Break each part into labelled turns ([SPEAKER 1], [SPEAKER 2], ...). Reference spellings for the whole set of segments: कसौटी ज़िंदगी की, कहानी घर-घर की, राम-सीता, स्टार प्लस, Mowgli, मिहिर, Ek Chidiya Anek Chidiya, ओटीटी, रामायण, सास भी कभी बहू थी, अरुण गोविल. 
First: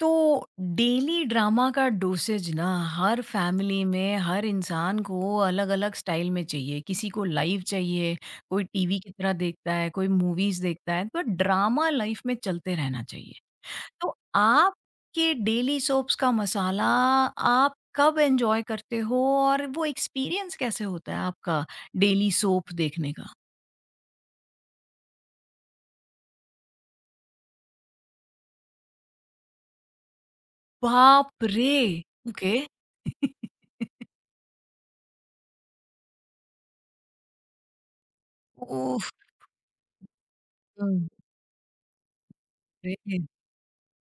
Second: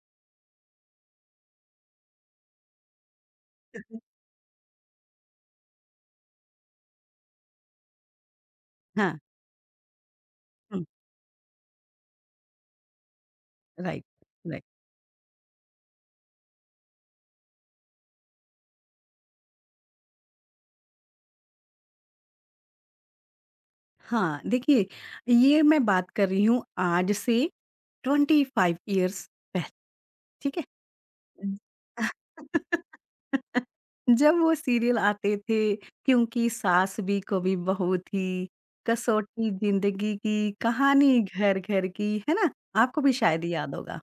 [SPEAKER 1] तो डेली ड्रामा का डोसेज ना, हर फैमिली में हर इंसान को अलग अलग स्टाइल में चाहिए। किसी को लाइव चाहिए, कोई टीवी की
[SPEAKER 2] हाँ,
[SPEAKER 1] तरह देखता है, कोई मूवीज
[SPEAKER 2] हुँ,
[SPEAKER 1] देखता है, तो ड्रामा लाइफ में चलते रहना चाहिए।
[SPEAKER 2] राइट,
[SPEAKER 1] तो
[SPEAKER 2] राइट।
[SPEAKER 1] आपके डेली सोप्स का मसाला आप कब एंजॉय करते हो और वो एक्सपीरियंस कैसे होता है आपका डेली सोप देखने का?
[SPEAKER 2] हाँ, देखिए ये मैं बात कर रही हूँ आज से 25 इयर्स पहले, ठीक है?
[SPEAKER 1] बाप
[SPEAKER 2] हुँ।
[SPEAKER 1] रे। ओके।
[SPEAKER 2] जब वो सीरियल आते थे, क्योंकि सास भी कभी बहू थी,
[SPEAKER 1] ओह,
[SPEAKER 2] कसौटी ज़िंदगी की,
[SPEAKER 1] बाप
[SPEAKER 2] कहानी घर-घर की, है ना? आपको भी
[SPEAKER 1] रे,
[SPEAKER 2] शायद याद होगा।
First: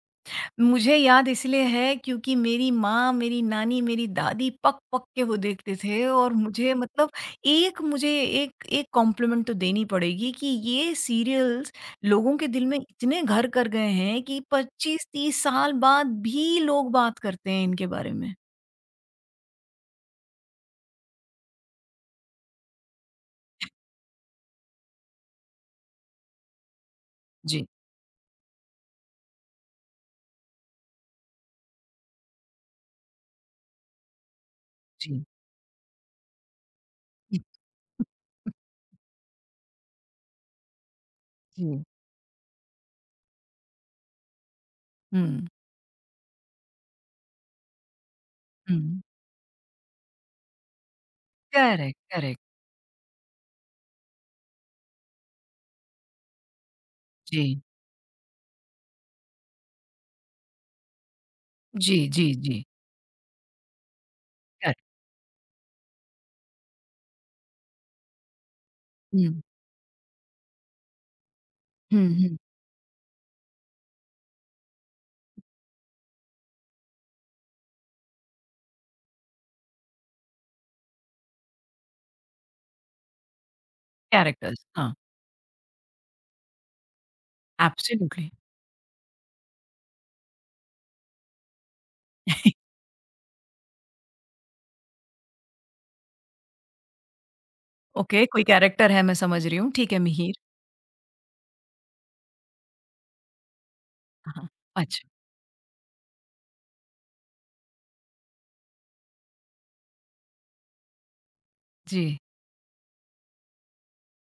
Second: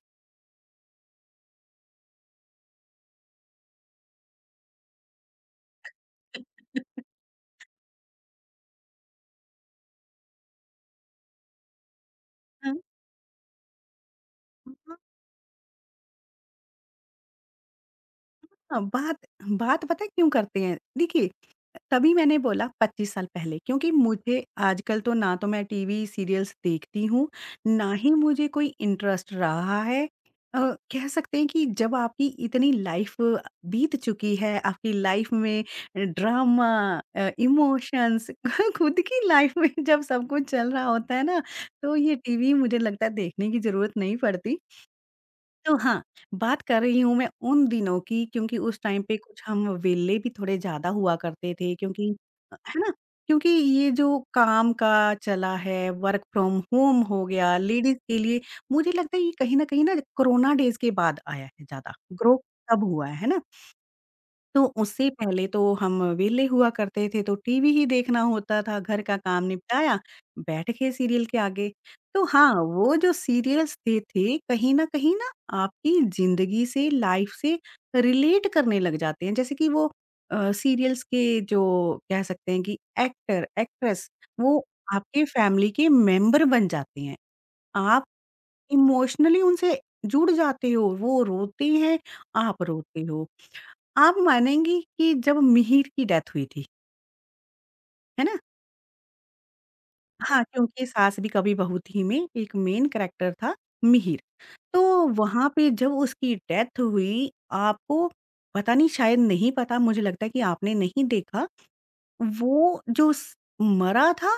[SPEAKER 1] मुझे याद इसलिए है क्योंकि मेरी माँ, मेरी नानी, मेरी दादी पक-पक के वो देखते थे और मुझे मतलब एक मुझे एक एक कॉम्प्लीमेंट तो देनी पड़ेगी कि ये सीरियल्स लोगों के दिल
[SPEAKER 2] हाँ,
[SPEAKER 1] में इतने घर कर गए हैं कि 25-30 साल बाद भी लोग बात करते हैं इनके बारे में।
[SPEAKER 2] हाँ, बात बात पता है क्यों करते हैं? देखिए, तभी मैंने बोला 25 साल पहले क्योंकि मुझे आजकल तो ना तो मैं टीवी सीरियल्स देखती हूँ,
[SPEAKER 1] जी,
[SPEAKER 2] ना ही मुझे कोई इंटरेस्ट रहा है। अ, कह सकते हैं कि जब आपकी इतनी लाइफ बीत चुकी है, आपकी
[SPEAKER 1] जी।
[SPEAKER 2] लाइफ में ड्रामा इमोशंस खुद की लाइफ में जब सब कुछ चल रहा होता है ना,
[SPEAKER 1] जी।
[SPEAKER 2] तो ये टीवी मुझे लगता है देखने की ज़रूरत नहीं पड़ती।
[SPEAKER 1] हुँ,
[SPEAKER 2] तो हाँ, बात कर रही हूँ मैं उन दिनों की क्योंकि उस टाइम
[SPEAKER 1] हुँ।
[SPEAKER 2] पे कुछ हम वेले भी थोड़े ज़्यादा हुआ करते थे
[SPEAKER 1] करेक्ट,
[SPEAKER 2] क्योंकि
[SPEAKER 1] करेक्ट।
[SPEAKER 2] है ना? क्योंकि ये जो काम का चला है, वर्क फ्रॉम होम हो गया,
[SPEAKER 1] जी।
[SPEAKER 2] लेडीज़ के लिए मुझे लगता है ये कहीं न कहीं ना कोरोना डेज़ के बाद आया है ज़्यादा,
[SPEAKER 1] जी, जी,
[SPEAKER 2] ग्रो
[SPEAKER 1] जी।
[SPEAKER 2] तब हुआ है ना? तो
[SPEAKER 1] करेक्ट।
[SPEAKER 2] उससे पहले तो हम वेले हुआ करते थे, तो टीवी ही देखना होता था, घर का
[SPEAKER 1] हुँ,
[SPEAKER 2] काम निपटाया, बैठ गए सीरियल के आगे।
[SPEAKER 1] हुँ,
[SPEAKER 2] तो
[SPEAKER 1] हुँ।
[SPEAKER 2] हाँ, वो जो सीरियल्स थे, कहीं न कहीं ना आपकी ज़िंदगी से, लाइफ़ से रिलेट करने लग जाते हैं। जैसे कि वो सीरियल्स के जो कह सकते हैं कि एक्टर, एक्ट्रेस, वो
[SPEAKER 1] कैरेक्टर्स, हाँ।
[SPEAKER 2] आपके फैमिली के मेंबर बन जाते हैं। आप
[SPEAKER 1] एब्सोल्युटली।
[SPEAKER 2] इमोशनली उनसे जुड़ जाते हो, वो रोते हैं, आप रोते हो। आप मानेंगी कि जब मिहिर की डेथ हुई थी, है
[SPEAKER 1] ओके,
[SPEAKER 2] ना?
[SPEAKER 1] कोई कैरेक्टर है मैं समझ रही हूँ, ठीक है मिहिर।
[SPEAKER 2] हाँ, क्योंकि सास भी कभी बहू थी में एक मेन कैरेक्टर था मिहिर।
[SPEAKER 1] हाँ,
[SPEAKER 2] तो
[SPEAKER 1] अच्छा,
[SPEAKER 2] वहाँ पे जब उसकी डेथ हुई, आपको पता नहीं शायद नहीं पता मुझे लगता है कि आपने नहीं देखा।
[SPEAKER 1] जी,
[SPEAKER 2] वो जो स मरा था,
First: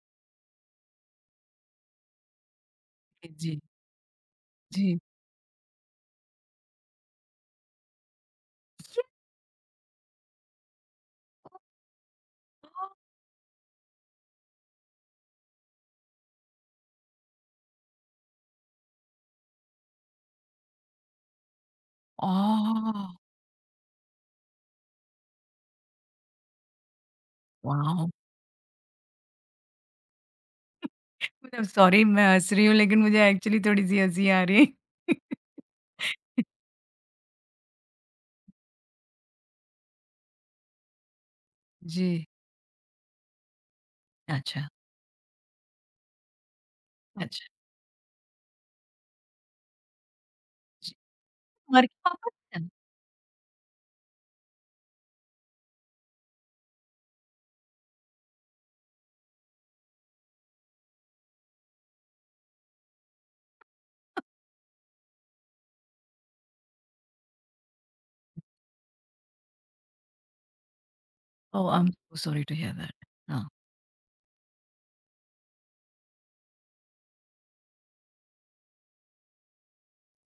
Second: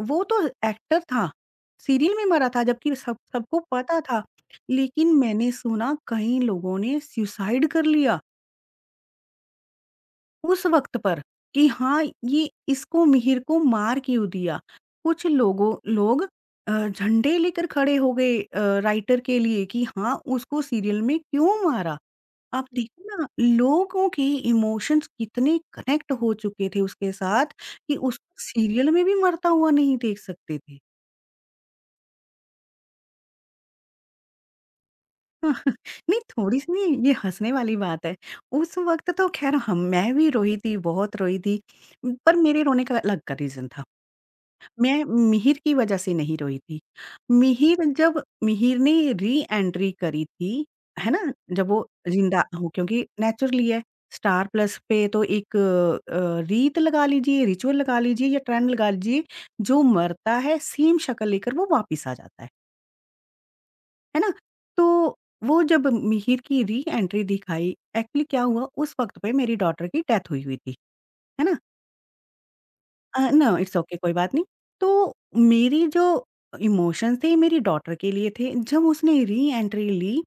[SPEAKER 2] वो तो एक्टर था, सीरियल में मरा था जबकि सब सबको
[SPEAKER 1] जी,
[SPEAKER 2] पता था।
[SPEAKER 1] जी।
[SPEAKER 2] लेकिन मैंने सुना कई लोगों ने सुसाइड कर लिया। उस वक़्त पर कि हाँ, ये इसको मिहिर को मार क्यों दिया? कुछ लोग झंडे लेकर खड़े हो गए राइटर के लिए कि हाँ, उसको सीरियल में क्यों मारा? आप
[SPEAKER 1] ओह!
[SPEAKER 2] देखो ना, लोगों के इमोशंस कितने कनेक्ट हो चुके थे उसके साथ कि
[SPEAKER 1] वॉव!
[SPEAKER 2] उसको सीरियल में भी मरता हुआ नहीं देख सकते थे।
[SPEAKER 1] मतलब सॉरी मैं हँस रही हूँ लेकिन मुझे एक्चुअली थोड़ी-सी हँसी आ रही है।
[SPEAKER 2] नहीं, थोड़ी-सी ये हँसने वाली बात है। उस वक़्त तो ख़ैर हम मैं भी रोई थी, बहुत रोई थी,
[SPEAKER 1] जी,
[SPEAKER 2] पर मेरे रोने का अलग का रीज़न था।
[SPEAKER 1] अच्छा,
[SPEAKER 2] मैं मिहिर की वज़ह से नहीं रोई थी।
[SPEAKER 1] अच्छा,
[SPEAKER 2] मिहिर जब मिहिर ने री-एंट्री करी थी,
[SPEAKER 1] जी।
[SPEAKER 2] है ना? जब वो
[SPEAKER 1] तुम्हारे पापा
[SPEAKER 2] ज़िंदा
[SPEAKER 1] क्या?
[SPEAKER 2] हो क्योंकि नेचुरली है, स्टार प्लस पे तो एक रीत लगा लीजिए, रिचुअल लगा लीजिए या ट्रेंड लगा लीजिए, जो मरता है सेम शक्ल लेकर वो वापिस आ जाता है ना? तो वो जब मिहिर की री-एंट्री दिखाई, एक्चुअली क्या हुआ उस वक़्त पे मेरी डॉटर की डेथ हुई हुई थी, है ना?
[SPEAKER 1] Oh, I am so sorry to hear that. हाँ,
[SPEAKER 2] नो इट्स ओके कोई बात नहीं। तो मेरी जो इमोशंस थे मेरी डॉटर के लिए थे। जब उसने री-एंट्री ली,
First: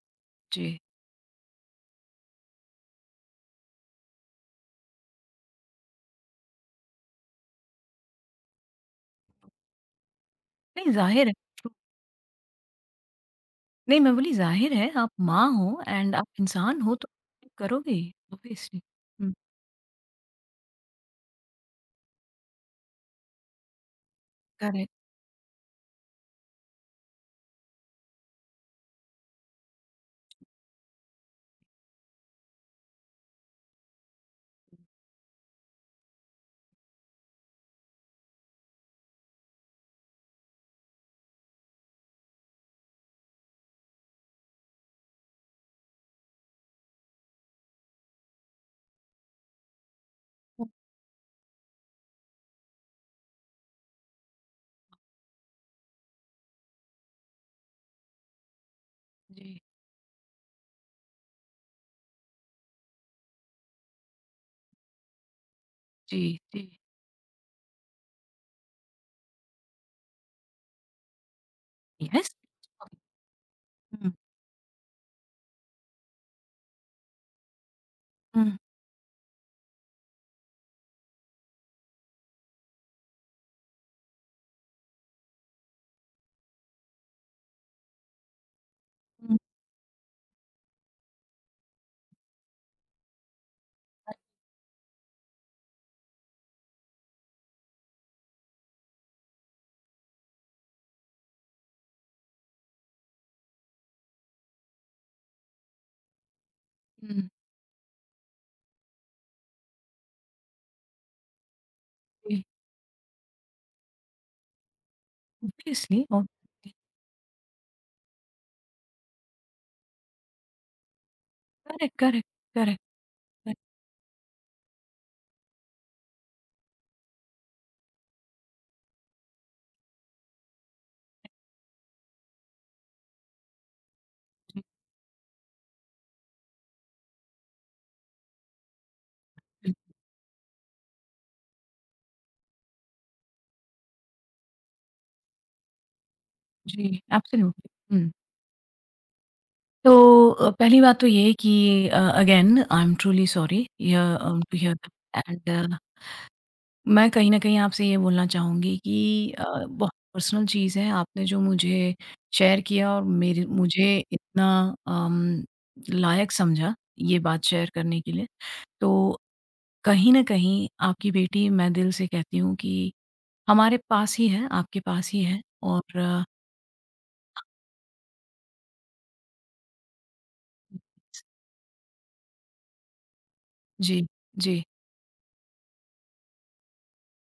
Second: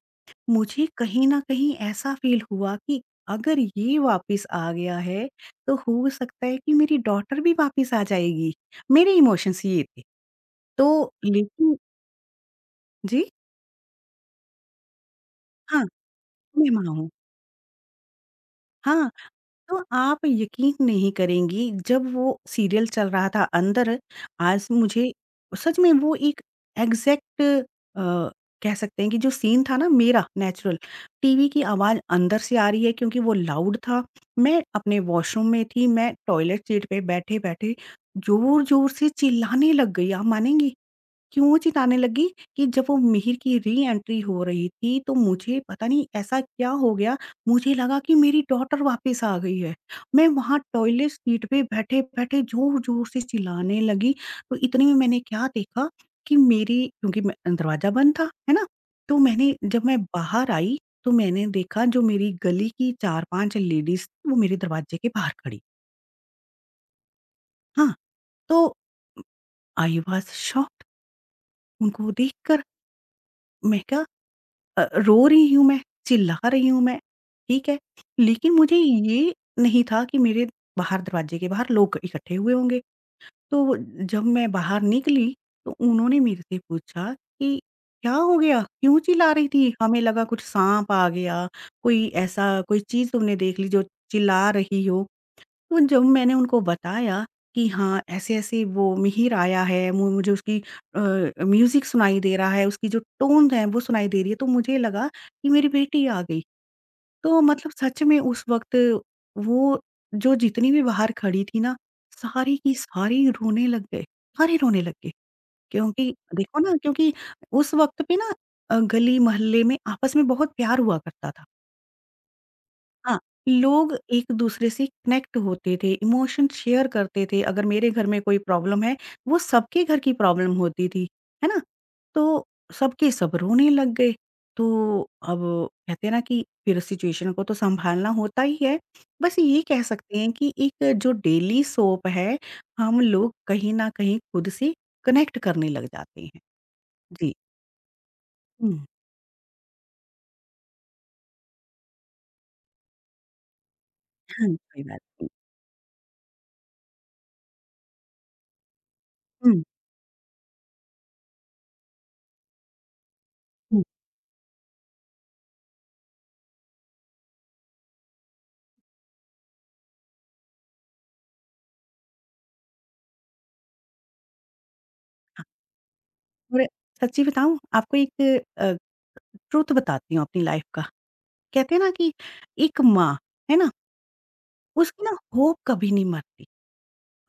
[SPEAKER 1] जी।
[SPEAKER 2] मुझे कहीं न कहीं ऐसा फ़ील हुआ कि अगर ये वापस आ गया है, तो हो सकता है कि मेरी डॉटर भी वापस आ जाएगी। मेरे इमोशंस ये थे। तो
[SPEAKER 1] नहीं ज़ाहिर है।
[SPEAKER 2] लेकिन जी,
[SPEAKER 1] नहीं मैं बोली ज़ाहिर है आप माँ हो
[SPEAKER 2] हाँ,
[SPEAKER 1] एंड आप
[SPEAKER 2] मैं
[SPEAKER 1] इंसान
[SPEAKER 2] माँ
[SPEAKER 1] हो, तो
[SPEAKER 2] हूँ।
[SPEAKER 1] करोगे ही, ऑब्वियसली।
[SPEAKER 2] हाँ।
[SPEAKER 1] हुँ,
[SPEAKER 2] तो आप यकीन नहीं करेंगी, जब वो सीरियल चल रहा था अंदर, आज
[SPEAKER 1] करेक्ट।
[SPEAKER 2] मुझे सच में वो एक एग्ज़ैक्ट अ, कह सकते हैं कि जो सीन था ना मेरा नेचुरल, टीवी की आवाज़ अंदर से आ रही है क्योंकि वो लाउड था। मैं अपने वॉशरूम में थी, मैं टॉयलेट सीट पे बैठे-बैठे ज़ोर-ज़ोर से चिल्लाने लग गई, आप मानेंगी? क्यों चिल्लाने लगी कि जब वो मिहिर की री-एंट्री हो रही थी, तो मुझे पता नहीं ऐसा क्या हो गया, मुझे लगा कि मेरी डॉटर वापस आ गई है। मैं वहाँ टॉयलेट सीट पे बैठे-बैठे ज़ोर-ज़ोर से चिल्लाने लगी, तो इतने में मैंने क्या देखा कि मेरी क्योंकि मैं दरवाज़ा बंद था, है ना? तो मैंने
[SPEAKER 1] जी,
[SPEAKER 2] जब मैं बाहर आई, तो मैंने देखा जो मेरी गली की 4-5 लेडीज़ वो मेरे दरवाज़े के बाहर खड़ी,
[SPEAKER 1] जी, जी।
[SPEAKER 2] हाँ। तो आई वाज़ शॉक्ड उनको
[SPEAKER 1] यस।
[SPEAKER 2] देखकर। मैं क्या
[SPEAKER 1] हुँ,
[SPEAKER 2] रो रही हूँ मैं, चिल्ला रही हूँ मैं, ठीक है? लेकिन
[SPEAKER 1] हुँ,
[SPEAKER 2] मुझे ये नहीं था कि मेरे बाहर दरवाजे के बाहर लोग इकट्ठे हुए होंगे। तो जब मैं बाहर निकली तो उन्होंने मेरे से पूछा कि, "क्या हो गया? क्यों चिल्ला
[SPEAKER 1] हुँ,
[SPEAKER 2] रही थी? हमें लगा कुछ साँप आ गया, कोई ऐसा कोई चीज़ तुमने देख ली जो चिल्ला रही हो।" वो जब मैंने उनको बताया कि हाँ, ऐसे-ऐसे वो मिहिर आया है, मु मुझे उसकी अ, म्यूज़िक सुनाई दे रहा है, उसकी जो टोन है वो सुनाई दे रही है, तो मुझे लगा कि मेरी बेटी आ गई।
[SPEAKER 1] हुँ,
[SPEAKER 2] तो मतलब सच में उस वक़्त वो जो जितनी भी बाहर खड़ी थी ना,
[SPEAKER 1] जी,
[SPEAKER 2] सारी की सारी रोने लग गए, सारे रोने लग गए।
[SPEAKER 1] ऑब्वियसली,
[SPEAKER 2] क्योंकि देखो
[SPEAKER 1] ऑब्वियसली,
[SPEAKER 2] ना क्योंकि उस वक़्त पे ना गली-मोहल्ले में आपस में बहुत प्यार हुआ करता था।
[SPEAKER 1] करेक्ट, करेक्ट, करेक्ट,
[SPEAKER 2] हाँ,
[SPEAKER 1] करेक्ट,
[SPEAKER 2] लोग एक-दूसरे से कनेक्ट होते थे, इमोशन शेयर करते थे, अगर मेरे घर में कोई प्रॉब्लम है, वो सबके घर की प्रॉब्लम होती थी, है ना? तो सबके सब रोने लग गए,
[SPEAKER 1] जी,
[SPEAKER 2] तो अब कहते हैं ना कि फिर सिचुएशन को तो सँभालना होता ही है। बस ये
[SPEAKER 1] बिल
[SPEAKER 2] कह सकते हैं कि एक जो डेली सोप है, हम लोग कहीं न कहीं खुद से कनेक्ट करने लग जाते हैं।
[SPEAKER 1] जी,
[SPEAKER 2] जी।
[SPEAKER 1] एब्सोल्यूटली, हुँ।
[SPEAKER 2] हुँ,
[SPEAKER 1] तो पहली बात तो ये है कि again I am truly sorry hear
[SPEAKER 2] हाँ,
[SPEAKER 1] टू हियर
[SPEAKER 2] कोई
[SPEAKER 1] दैट
[SPEAKER 2] बात नहीं।
[SPEAKER 1] एंड मैं कहीं न कहीं आपसे ये बोलना चाहूँगी कि
[SPEAKER 2] हुँ,
[SPEAKER 1] बहुत पर्सनल चीज़ है, आपने जो मुझे शेयर किया और मेरे
[SPEAKER 2] हुँ,
[SPEAKER 1] मुझे इतना अम, लायक समझा ये बात शेयर करने के लिए, तो कहीं न कहीं आपकी बेटी मैं दिल से कहती हूँ कि हमारे पास ही है, आपके पास ही है
[SPEAKER 2] हाँ,
[SPEAKER 1] और अ,
[SPEAKER 2] और सच्ची बताऊँ आपको एक ट्रुथ बताती हूँ अपनी लाइफ का। कहते हैं ना कि एक माँ, है ना?
[SPEAKER 1] जी, जी,
[SPEAKER 2] उसकी ना होप कभी नहीं मरती।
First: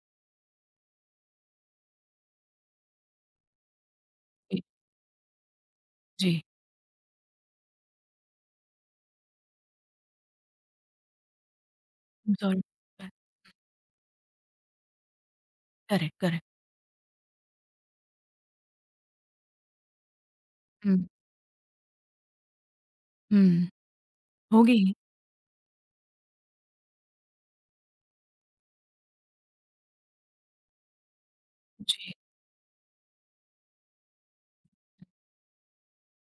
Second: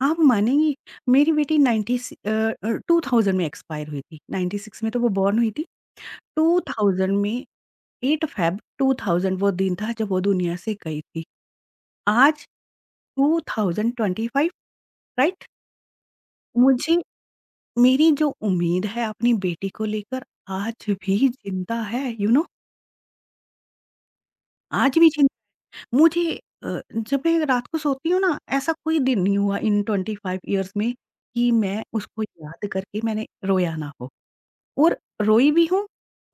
[SPEAKER 2] आप मानेंगी मेरी बेटी 90 स अ अ, 2000 में एक्सपायर हुई थी।
[SPEAKER 1] जी,
[SPEAKER 2] 96 में तो वो बॉर्न हुई थी।
[SPEAKER 1] जी।
[SPEAKER 2] 2000 में 8 फ़ेब 2000 वो दिन था जब वो दुनिया से गई थी।
[SPEAKER 1] आई एम
[SPEAKER 2] आज
[SPEAKER 1] सॉरी।
[SPEAKER 2] 2025 राइट?
[SPEAKER 1] Correct, correct.
[SPEAKER 2] मुझे मेरी जो उम्मीद है अपनी बेटी को लेकर आज
[SPEAKER 1] हुँ,
[SPEAKER 2] भी ज़िंदा है, यू you नो know,
[SPEAKER 1] हुँ, होगी ही।
[SPEAKER 2] आज भी जिं मुझे जब मैं रात को सोती हूँ ना, ऐसा कोई दिन नहीं हुआ इन 25 इयर्स में कि मैं
[SPEAKER 1] जी,
[SPEAKER 2] उसको याद करके मैंने रोया ना हो। और रोई भी हूँ,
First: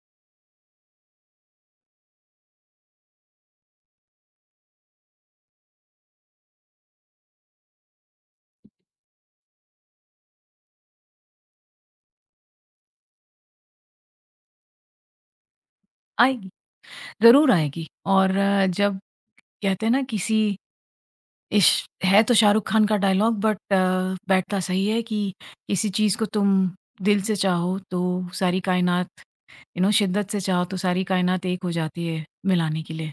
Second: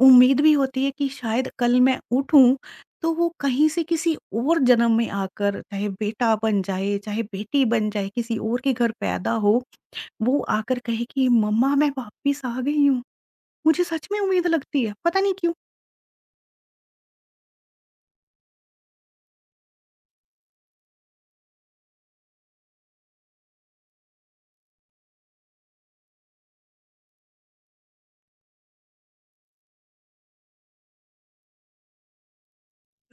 [SPEAKER 2] उम्मीद भी होती है कि शायद कल मैं उठूँ, तो वो कहीं से किसी और जन्म में आकर, चाहे बेटा बन जाए, चाहे बेटी बन जाए, किसी और के घर पैदा हो, वो आकर कहे कि मम्मा मैं वापस आ गई हूँ। मुझे सच में उम्मीद लगती है, पता नहीं क्यों?
[SPEAKER 1] आएगी, ज़रूर आएगी और जब कहते हैं ना किसी इश्क है तो शाहरुख खान का डायलॉग, बट बैठता सही है कि किसी चीज़ को तुम दिल से चाहो तो सारी कायनात शिद्दत से चाहो तो सारी कायनात एक हो जाती है मिलाने के लिए,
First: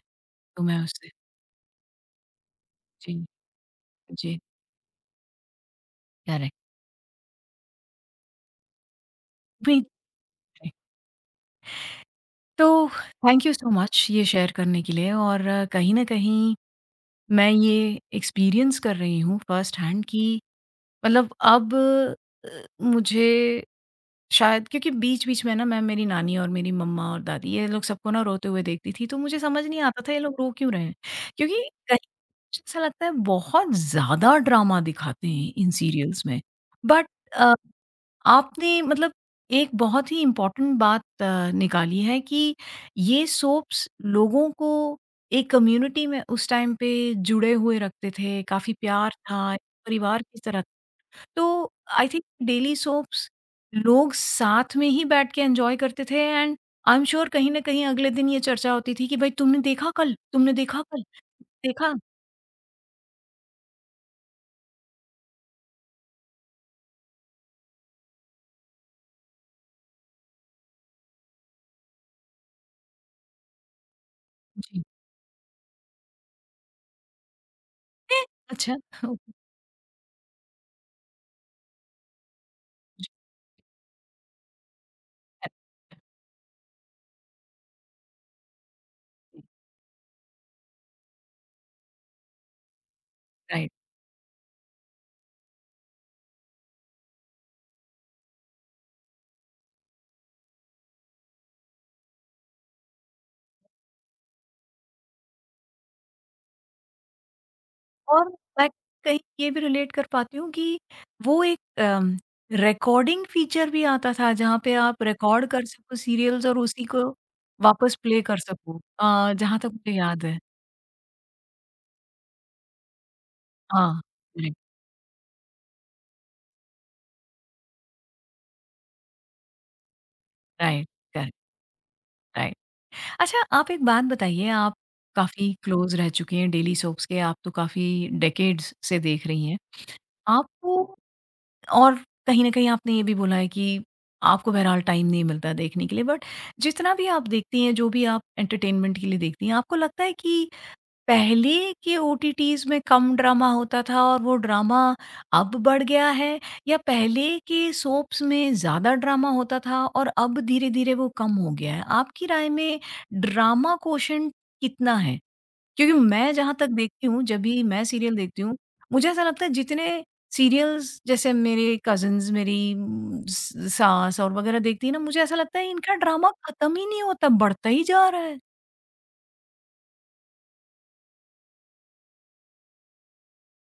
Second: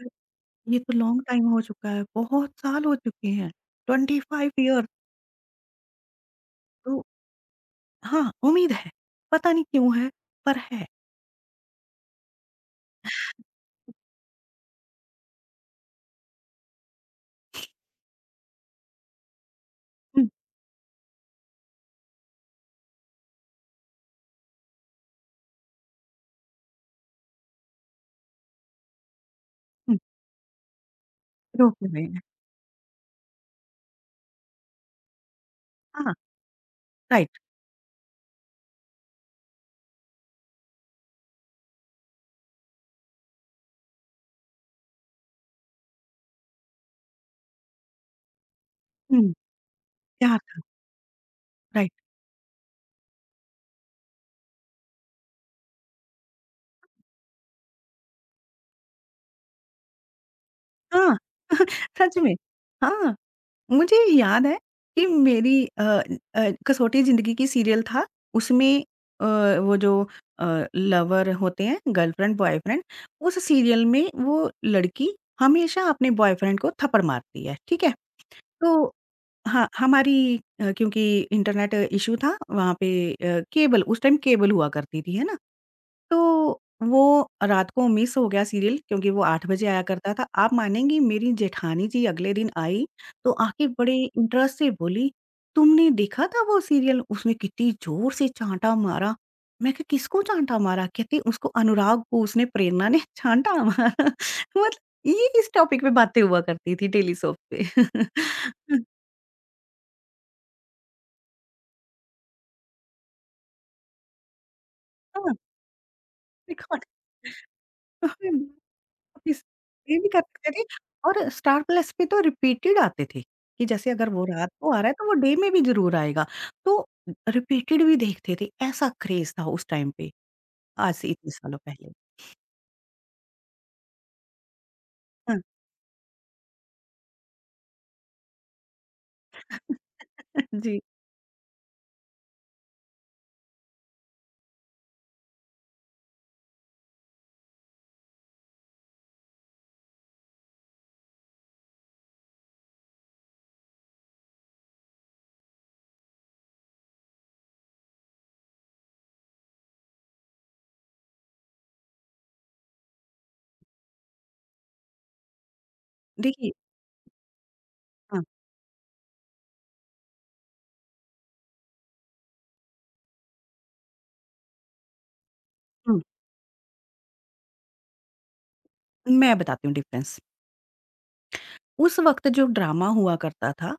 [SPEAKER 2] ये
[SPEAKER 1] तुम्हें
[SPEAKER 2] तो
[SPEAKER 1] उससे।
[SPEAKER 2] लॉन्ग टाइम हो चुका है, बहुत साल हो
[SPEAKER 1] जी,
[SPEAKER 2] चुके हैं,
[SPEAKER 1] जी,
[SPEAKER 2] 25 ईयर। तो हाँ, उम्मीद है, पता नहीं
[SPEAKER 1] करेक्ट।
[SPEAKER 2] क्यों है, पर है।
[SPEAKER 1] तो थैंक यू सो मच ये शेयर करने के लिए और कहीं न कहीं मैं ये एक्सपीरियंस कर रही हूँ फ़र्स्ट हैंड
[SPEAKER 2] हुँ,
[SPEAKER 1] कि मतलब अब मुझे शायद क्योंकि बीच-बीच में ना मैं मेरी नानी और मेरी मम्मा और दादी ये लोग सबको ना रोते हुए देखती थी, तो मुझे समझ नहीं
[SPEAKER 2] हुँ,
[SPEAKER 1] आता था ये लोग रो क्यों रहे हैं? क्योंकि
[SPEAKER 2] रोके
[SPEAKER 1] कहीं
[SPEAKER 2] हुए हैं।
[SPEAKER 1] मुझे ऐसा लगता है बहुत ज़्यादा ड्रामा दिखाते हैं इन
[SPEAKER 2] हाँ,
[SPEAKER 1] सीरियल्स में, बट
[SPEAKER 2] राइट।
[SPEAKER 1] अ, आपने एक बहुत ही इम्पोर्टेंट बात निकाली है कि ये सोप्स लोगों को एक कम्युनिटी में उस टाइम पे जुड़े हुए रखते थे, काफ़ी प्यार
[SPEAKER 2] हुँ,
[SPEAKER 1] था, परिवार
[SPEAKER 2] प्यार
[SPEAKER 1] की
[SPEAKER 2] था,
[SPEAKER 1] तरह। तो
[SPEAKER 2] right.
[SPEAKER 1] I think daily soaps लोग साथ में ही बैठ के एन्जॉय करते थे एंड आई एम श्योर कहीं न कहीं अगले दिन ये चर्चा होती थी कि भाई तुमने देखा कल? तुमने देखा कल?
[SPEAKER 2] हाँ,
[SPEAKER 1] देखा?
[SPEAKER 2] सच में। हाँ, मुझे याद है कि मेरी कसौटी ज़िंदगी की सीरियल था, उसमें अ, वो जो लवर होते हैं, गर्लफ्रेंड, बॉयफ्रेंड, उस सीरियल में वो
[SPEAKER 1] जी।
[SPEAKER 2] लड़की हमेशा अपने बॉयफ्रेंड को थप्पड़ मारती है, ठीक है?
[SPEAKER 1] हैं? अच्छा।
[SPEAKER 2] तो
[SPEAKER 1] ओह!
[SPEAKER 2] हाँ, हमारी क्योंकि इंटरनेट इश्यू था वहाँ पे
[SPEAKER 1] जी,
[SPEAKER 2] केबल उस टाइम केबल हुआ करती थी, है ना? तो वो रात को मिस हो गया सीरियल क्योंकि वो 8 बजे आया करता था। आप मानेंगी मेरी जेठानी जी अगले दिन आई, तो आके
[SPEAKER 1] राइट।
[SPEAKER 2] बड़े इंटरेस्ट से बोली, "तुमने देखा था वो सीरियल? उसने कितनी ज़ोर से चाँटा मारा।" मैं कहा, "किसको चाँटा मारा?" कहती, "उसको अनुराग को उसने प्रेरणा ने चाँटा मारा।" मतलब ये इस टॉपिक पे बातें हुआ करती थी डेली सोप पे।
[SPEAKER 1] और मैं कहीं ये भी रिलेट कर पाती हूँ कि वो एक रिकॉर्डिंग फीचर भी आता था जहाँ पे आप
[SPEAKER 2] हाँ,
[SPEAKER 1] रिकॉर्ड कर सको सीरियल्स और
[SPEAKER 2] रिकॉर्ड
[SPEAKER 1] उसी को वापस प्ले कर सको,
[SPEAKER 2] इस
[SPEAKER 1] जहाँ तक मुझे
[SPEAKER 2] ये भी कर
[SPEAKER 1] याद है।
[SPEAKER 2] सकते थे और स्टार प्लस पे तो रिपीटेड आते थे, कि जैसे
[SPEAKER 1] हाँ,
[SPEAKER 2] अगर वो रात
[SPEAKER 1] राइट,
[SPEAKER 2] को आ रहा है तो वो डे में भी ज़रूर आएगा, तो रिपीटेड भी देखते थे, ऐसा क्रेज़ था उस टाइम पे,
[SPEAKER 1] राइट,
[SPEAKER 2] आज से इतने
[SPEAKER 1] करेक्ट,
[SPEAKER 2] सालों पहले।
[SPEAKER 1] राइट। अच्छा आप एक बात बताइए, आप
[SPEAKER 2] हाँ,
[SPEAKER 1] काफ़ी क्लोज़ रह चुके हैं डेली सोप्स के, आप तो काफ़ी डेकेड्स से देख रही हैं।
[SPEAKER 2] जी,
[SPEAKER 1] आपको और कहीं न कहीं आपने ये भी बोला है कि आपको बहरहाल टाइम नहीं मिलता देखने के लिए, बट जितना भी आप देखती हैं, जो भी आप एंटरटेनमेंट के लिए देखती हैं, आपको लगता है कि पहले के ओटीटीज़ में कम ड्रामा होता था और वो ड्रामा अब बढ़ गया है? या पहले के सोप्स में ज़्यादा ड्रामा होता था और अब धीरे-धीरे वो कम हो गया है? आपकी राय में ड्रामा कोशंट कितना है? क्योंकि मैं
[SPEAKER 2] देखिए
[SPEAKER 1] जहाँ तक देखती हूँ, जब भी मैं सीरियल
[SPEAKER 2] हाँ,
[SPEAKER 1] देखती हूँ, मुझे ऐसा लगता है जितने सीरियल्स जैसे मेरे कज़िन्स, मेरी स सास और वग़ैरह देखती है ना, मुझे ऐसा लगता है इनका
[SPEAKER 2] हुँ,
[SPEAKER 1] ड्रामा खत्म ही नहीं होता, बढ़ता ही जा रहा है।
[SPEAKER 2] मैं बताती हूँ डिफ़रेंस। उस वक़्त जो ड्रामा हुआ करता था,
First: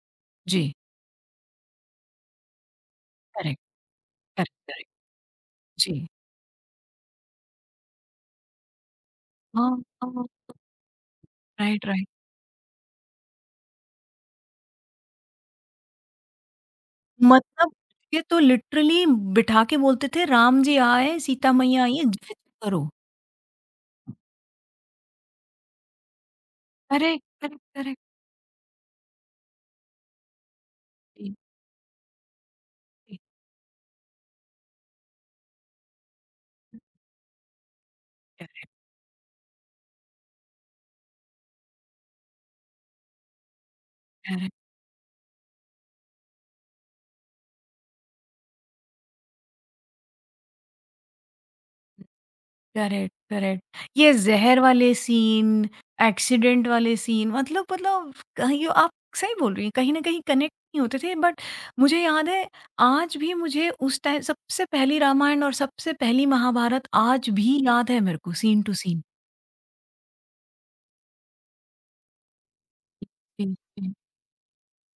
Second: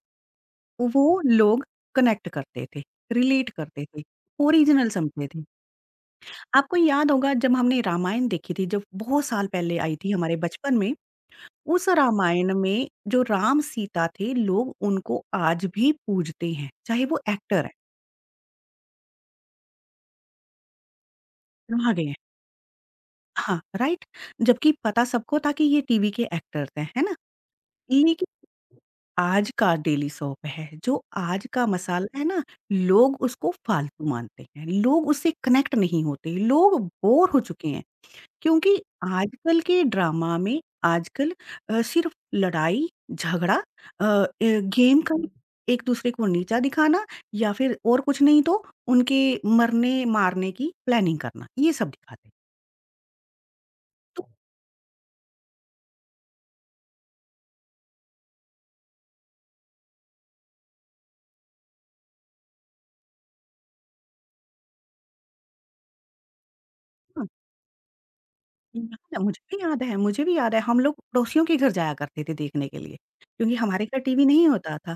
[SPEAKER 1] जी।
[SPEAKER 2] वो लोग कनेक्ट करते थे, रिलेट
[SPEAKER 1] करेक्ट,
[SPEAKER 2] करते थे,
[SPEAKER 1] करेक्ट,
[SPEAKER 2] ओरिजिनल
[SPEAKER 1] करेक्ट।
[SPEAKER 2] समझते थे।
[SPEAKER 1] जी।
[SPEAKER 2] आपको याद होगा जब हमने रामायण देखी थी, जब बहुत साल पहले
[SPEAKER 1] हाँ,
[SPEAKER 2] आई थी
[SPEAKER 1] हाँ।
[SPEAKER 2] हमारे बचपन में,
[SPEAKER 1] राइट,
[SPEAKER 2] उस
[SPEAKER 1] राइट।
[SPEAKER 2] रामायण में जो राम-सीता थे, लोग उनको आज भी पूजते हैं, चाहे वो एक्टर हैं,
[SPEAKER 1] मतलब ये तो लिटरली बिठा के बोलते थे, "राम जी आए, सीता मैया
[SPEAKER 2] वहाँ
[SPEAKER 1] आई
[SPEAKER 2] गए
[SPEAKER 1] हैं,
[SPEAKER 2] हैं।
[SPEAKER 1] जय जय करो।"
[SPEAKER 2] हाँ, राइट? जबकि पता सबको था कि ये टीवी के एक्टर्स हैं, है ना?
[SPEAKER 1] Correct, correct, correct.
[SPEAKER 2] लेकिन आज का डेली सोप है, जो
[SPEAKER 1] जी,
[SPEAKER 2] आज का मसाला है ना,
[SPEAKER 1] जी।
[SPEAKER 2] लोग उसको फालतू मानते हैं, लोग उससे कनेक्ट नहीं होते, लोग बोर हो चुके हैं।
[SPEAKER 1] करेक्ट,
[SPEAKER 2] क्योंकि आजकल के ड्रामा में आजकल सिर्फ लड़ाई, झगड़ा
[SPEAKER 1] करेक्ट।
[SPEAKER 2] गेम का हुँ। एक दूसरे को नीचा दिखाना या फिर और कुछ नहीं तो उनके मरने-मारने की प्लानिंग करना, ये सब दिखाते हैं।
[SPEAKER 1] Correct, correct. ये
[SPEAKER 2] तो
[SPEAKER 1] ज़हर वाले सीन, एक्सीडेंट वाले सीन, मतलब कहीं ये आप सही बोल रही हैं, कहीं न कहीं कनेक्ट नहीं होते थे, बट मुझे याद है आज भी मुझे उस टाइम सबसे पहली रामायण और सबसे पहली महाभारत
[SPEAKER 2] हाँ,
[SPEAKER 1] आज भी याद है मेरे को सीन टू सीन।
[SPEAKER 2] याद है मुझे भी याद है हम लोग पड़ोसियों के घर जाया करते थे देखने के लिए,
[SPEAKER 1] जी,
[SPEAKER 2] क्योंकि हमारे
[SPEAKER 1] जी,
[SPEAKER 2] घर टीवी नहीं होता था।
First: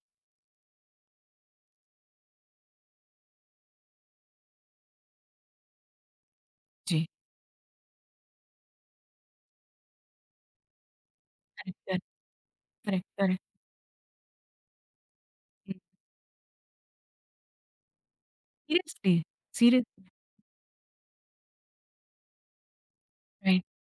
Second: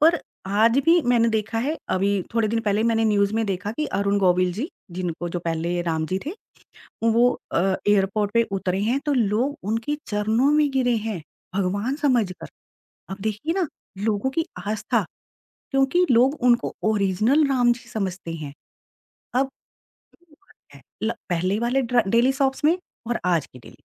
[SPEAKER 2] पर आज भी मैंने देखा है, अभी थोड़े दिन पहले मैंने न्यूज़ में देखा कि अरुण गोविल जी, जिनको जो पहले राम जी थे
[SPEAKER 1] जी।
[SPEAKER 2] वो एयरपोर्ट पे उतरे हैं तो लोग उनके चरणों में गिरे हैं,
[SPEAKER 1] करेक्ट,
[SPEAKER 2] भगवान
[SPEAKER 1] करेक्ट,
[SPEAKER 2] समझकर।
[SPEAKER 1] करेक्ट,
[SPEAKER 2] अब
[SPEAKER 1] करेक्ट।
[SPEAKER 2] देखिए ना लोगों की आस्था
[SPEAKER 1] हुँ।
[SPEAKER 2] क्योंकि लोग उनको ओरिजिनल राम जी समझते हैं।
[SPEAKER 1] सीरियसली,
[SPEAKER 2] अब
[SPEAKER 1] सीरियसली
[SPEAKER 2] ये बात है ल पहले वाले ड्र डेली सोप्स में और आज की
[SPEAKER 1] राइट,
[SPEAKER 2] डेली।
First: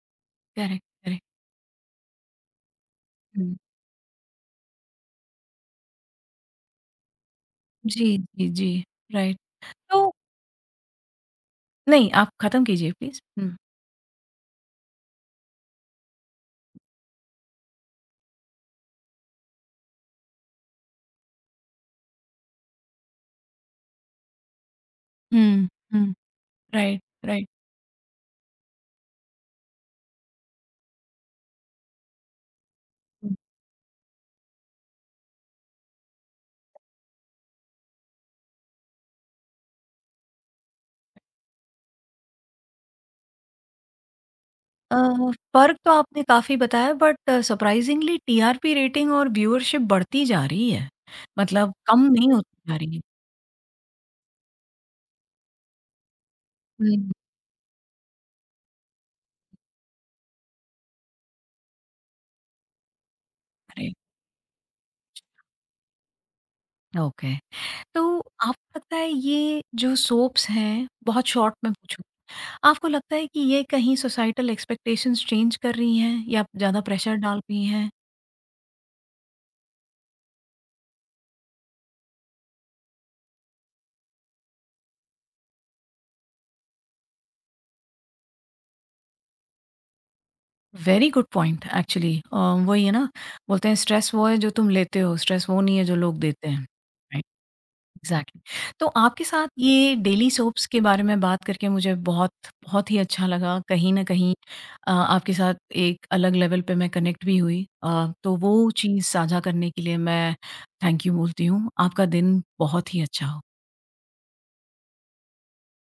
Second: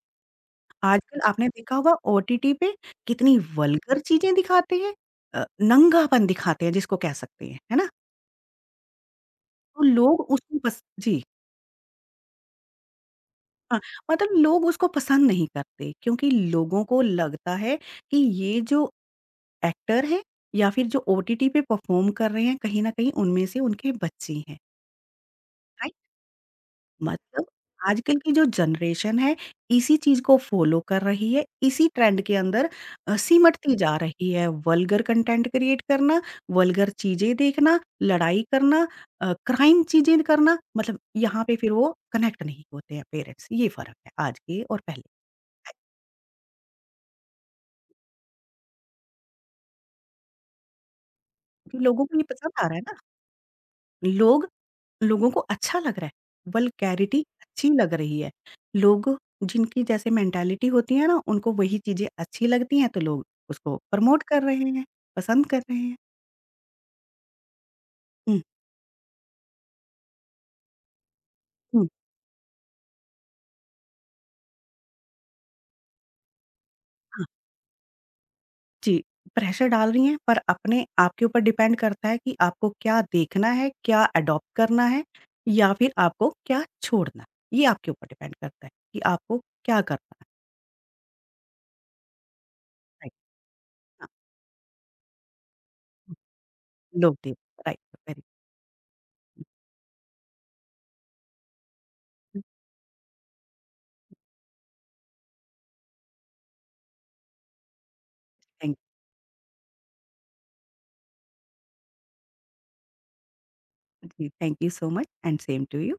[SPEAKER 1] करेक्ट,
[SPEAKER 2] आजकल
[SPEAKER 1] करेक्ट।
[SPEAKER 2] आपने देखा होगा ओटीटी पे कितनी
[SPEAKER 1] हुँ।
[SPEAKER 2] वल्गर चीज़ें दिखाते हैं, नंगापन दिखाते हैं जिसको कह सकते हैं, है ना?
[SPEAKER 1] जी, जी, जी, राइट।
[SPEAKER 2] तो
[SPEAKER 1] तो
[SPEAKER 2] लोग उसको बस जी।
[SPEAKER 1] नहीं आप ख़त्म कीजिए प्लीज़। हुँ,
[SPEAKER 2] हाँ, मतलब लोग उसको पसंद नहीं करते क्योंकि लोगों को लगता है कि ये जो एक्टर हैं या फिर जो ओटीटी पे परफॉर्म कर रहे हैं कहीं न कहीं उनमें से उनके बच्चे हैं।
[SPEAKER 1] हुँ,
[SPEAKER 2] राइट।
[SPEAKER 1] हुँ। राइट,
[SPEAKER 2] मतलब
[SPEAKER 1] राइट।
[SPEAKER 2] आजकल की जो जनरेशन है इसी चीज़ को फ़ॉलो कर रही है, इसी ट्रेंड के अंदर सिमटती जा रही है। वल्गर कंटेंट क्रिएट करना, वल्गर चीज़ें देखना, लड़ाई करना क्राइम चीज़ें करना मतलब यहाँ पे फिर वो कनेक्ट नहीं होते हैं पेरेंट्स। ये फ़र्क है आज के और
[SPEAKER 1] अ,
[SPEAKER 2] पहले।
[SPEAKER 1] फ़र्क तो आपने काफ़ी बताया, बट सरप्राइज़िंगली टीआरपी रेटिंग और व्यूअरशिप बढ़ती जा रही है। मतलब
[SPEAKER 2] कि लोगों
[SPEAKER 1] कम
[SPEAKER 2] को ये
[SPEAKER 1] नहीं
[SPEAKER 2] पसंद आ
[SPEAKER 1] होती
[SPEAKER 2] रहा
[SPEAKER 1] जा
[SPEAKER 2] है
[SPEAKER 1] रही
[SPEAKER 2] ना,
[SPEAKER 1] है।
[SPEAKER 2] लोग लोगों को अच्छा लग रहा है,
[SPEAKER 1] हुँ,
[SPEAKER 2] वल्गैरिटी अच्छी लग रही है। लोग जिनकी जैसे मेंटालिटी होती है ना, उनको वही चीज़ें अच्छी लगती हैं, तो लोग उसको
[SPEAKER 1] अरे!
[SPEAKER 2] प्रमोट कर रहे हैं, पसंद कर रहे हैं।
[SPEAKER 1] ओके। तो
[SPEAKER 2] हुँ,
[SPEAKER 1] आपको लगता है ये जो सोप्स हैं, बहुत शॉर्ट में
[SPEAKER 2] हुँ,
[SPEAKER 1] पूछूँ, आपको लगता है कि ये कहीं सोसाइटल एक्सपेक्टेशंस चेंज कर रही हैं या ज़्यादा प्रेशर
[SPEAKER 2] हाँ,
[SPEAKER 1] डाल रही हैं?
[SPEAKER 2] जी, प्रेशर डाल रही हैं, पर अपने आप के ऊपर डिपेंड करता है कि आपको क्या देखना है, क्या अडॉप्ट करना है या फिर आपको क्या छोड़ना है। ये आपके ऊपर डिपेंड करता है कि आपको क्या करना है,
[SPEAKER 1] वेरी गुड पॉइंट एक्चुअली, वही है ना,
[SPEAKER 2] राइट।
[SPEAKER 1] बोलते हैं
[SPEAKER 2] हाँ,
[SPEAKER 1] स्ट्रेस वो है जो तुम लेते हो, स्ट्रेस वो नहीं है जो लोग देते हैं।
[SPEAKER 2] लोग देव राइट, वेरी
[SPEAKER 1] एग्जैक्टली exactly. तो आपके साथ ये डेली सोप्स के बारे में बात करके मुझे बहुत बहुत ही अच्छा लगा, कहीं ना कहीं आपके साथ एक अलग लेवल पे मैं कनेक्ट भी हुई, तो वो
[SPEAKER 2] थैंक
[SPEAKER 1] चीज़ साझा करने के लिए मैं थैंक यू बोलती हूँ। आपका दिन बहुत ही अच्छा हो।
[SPEAKER 2] জি, thank you so much and same to you.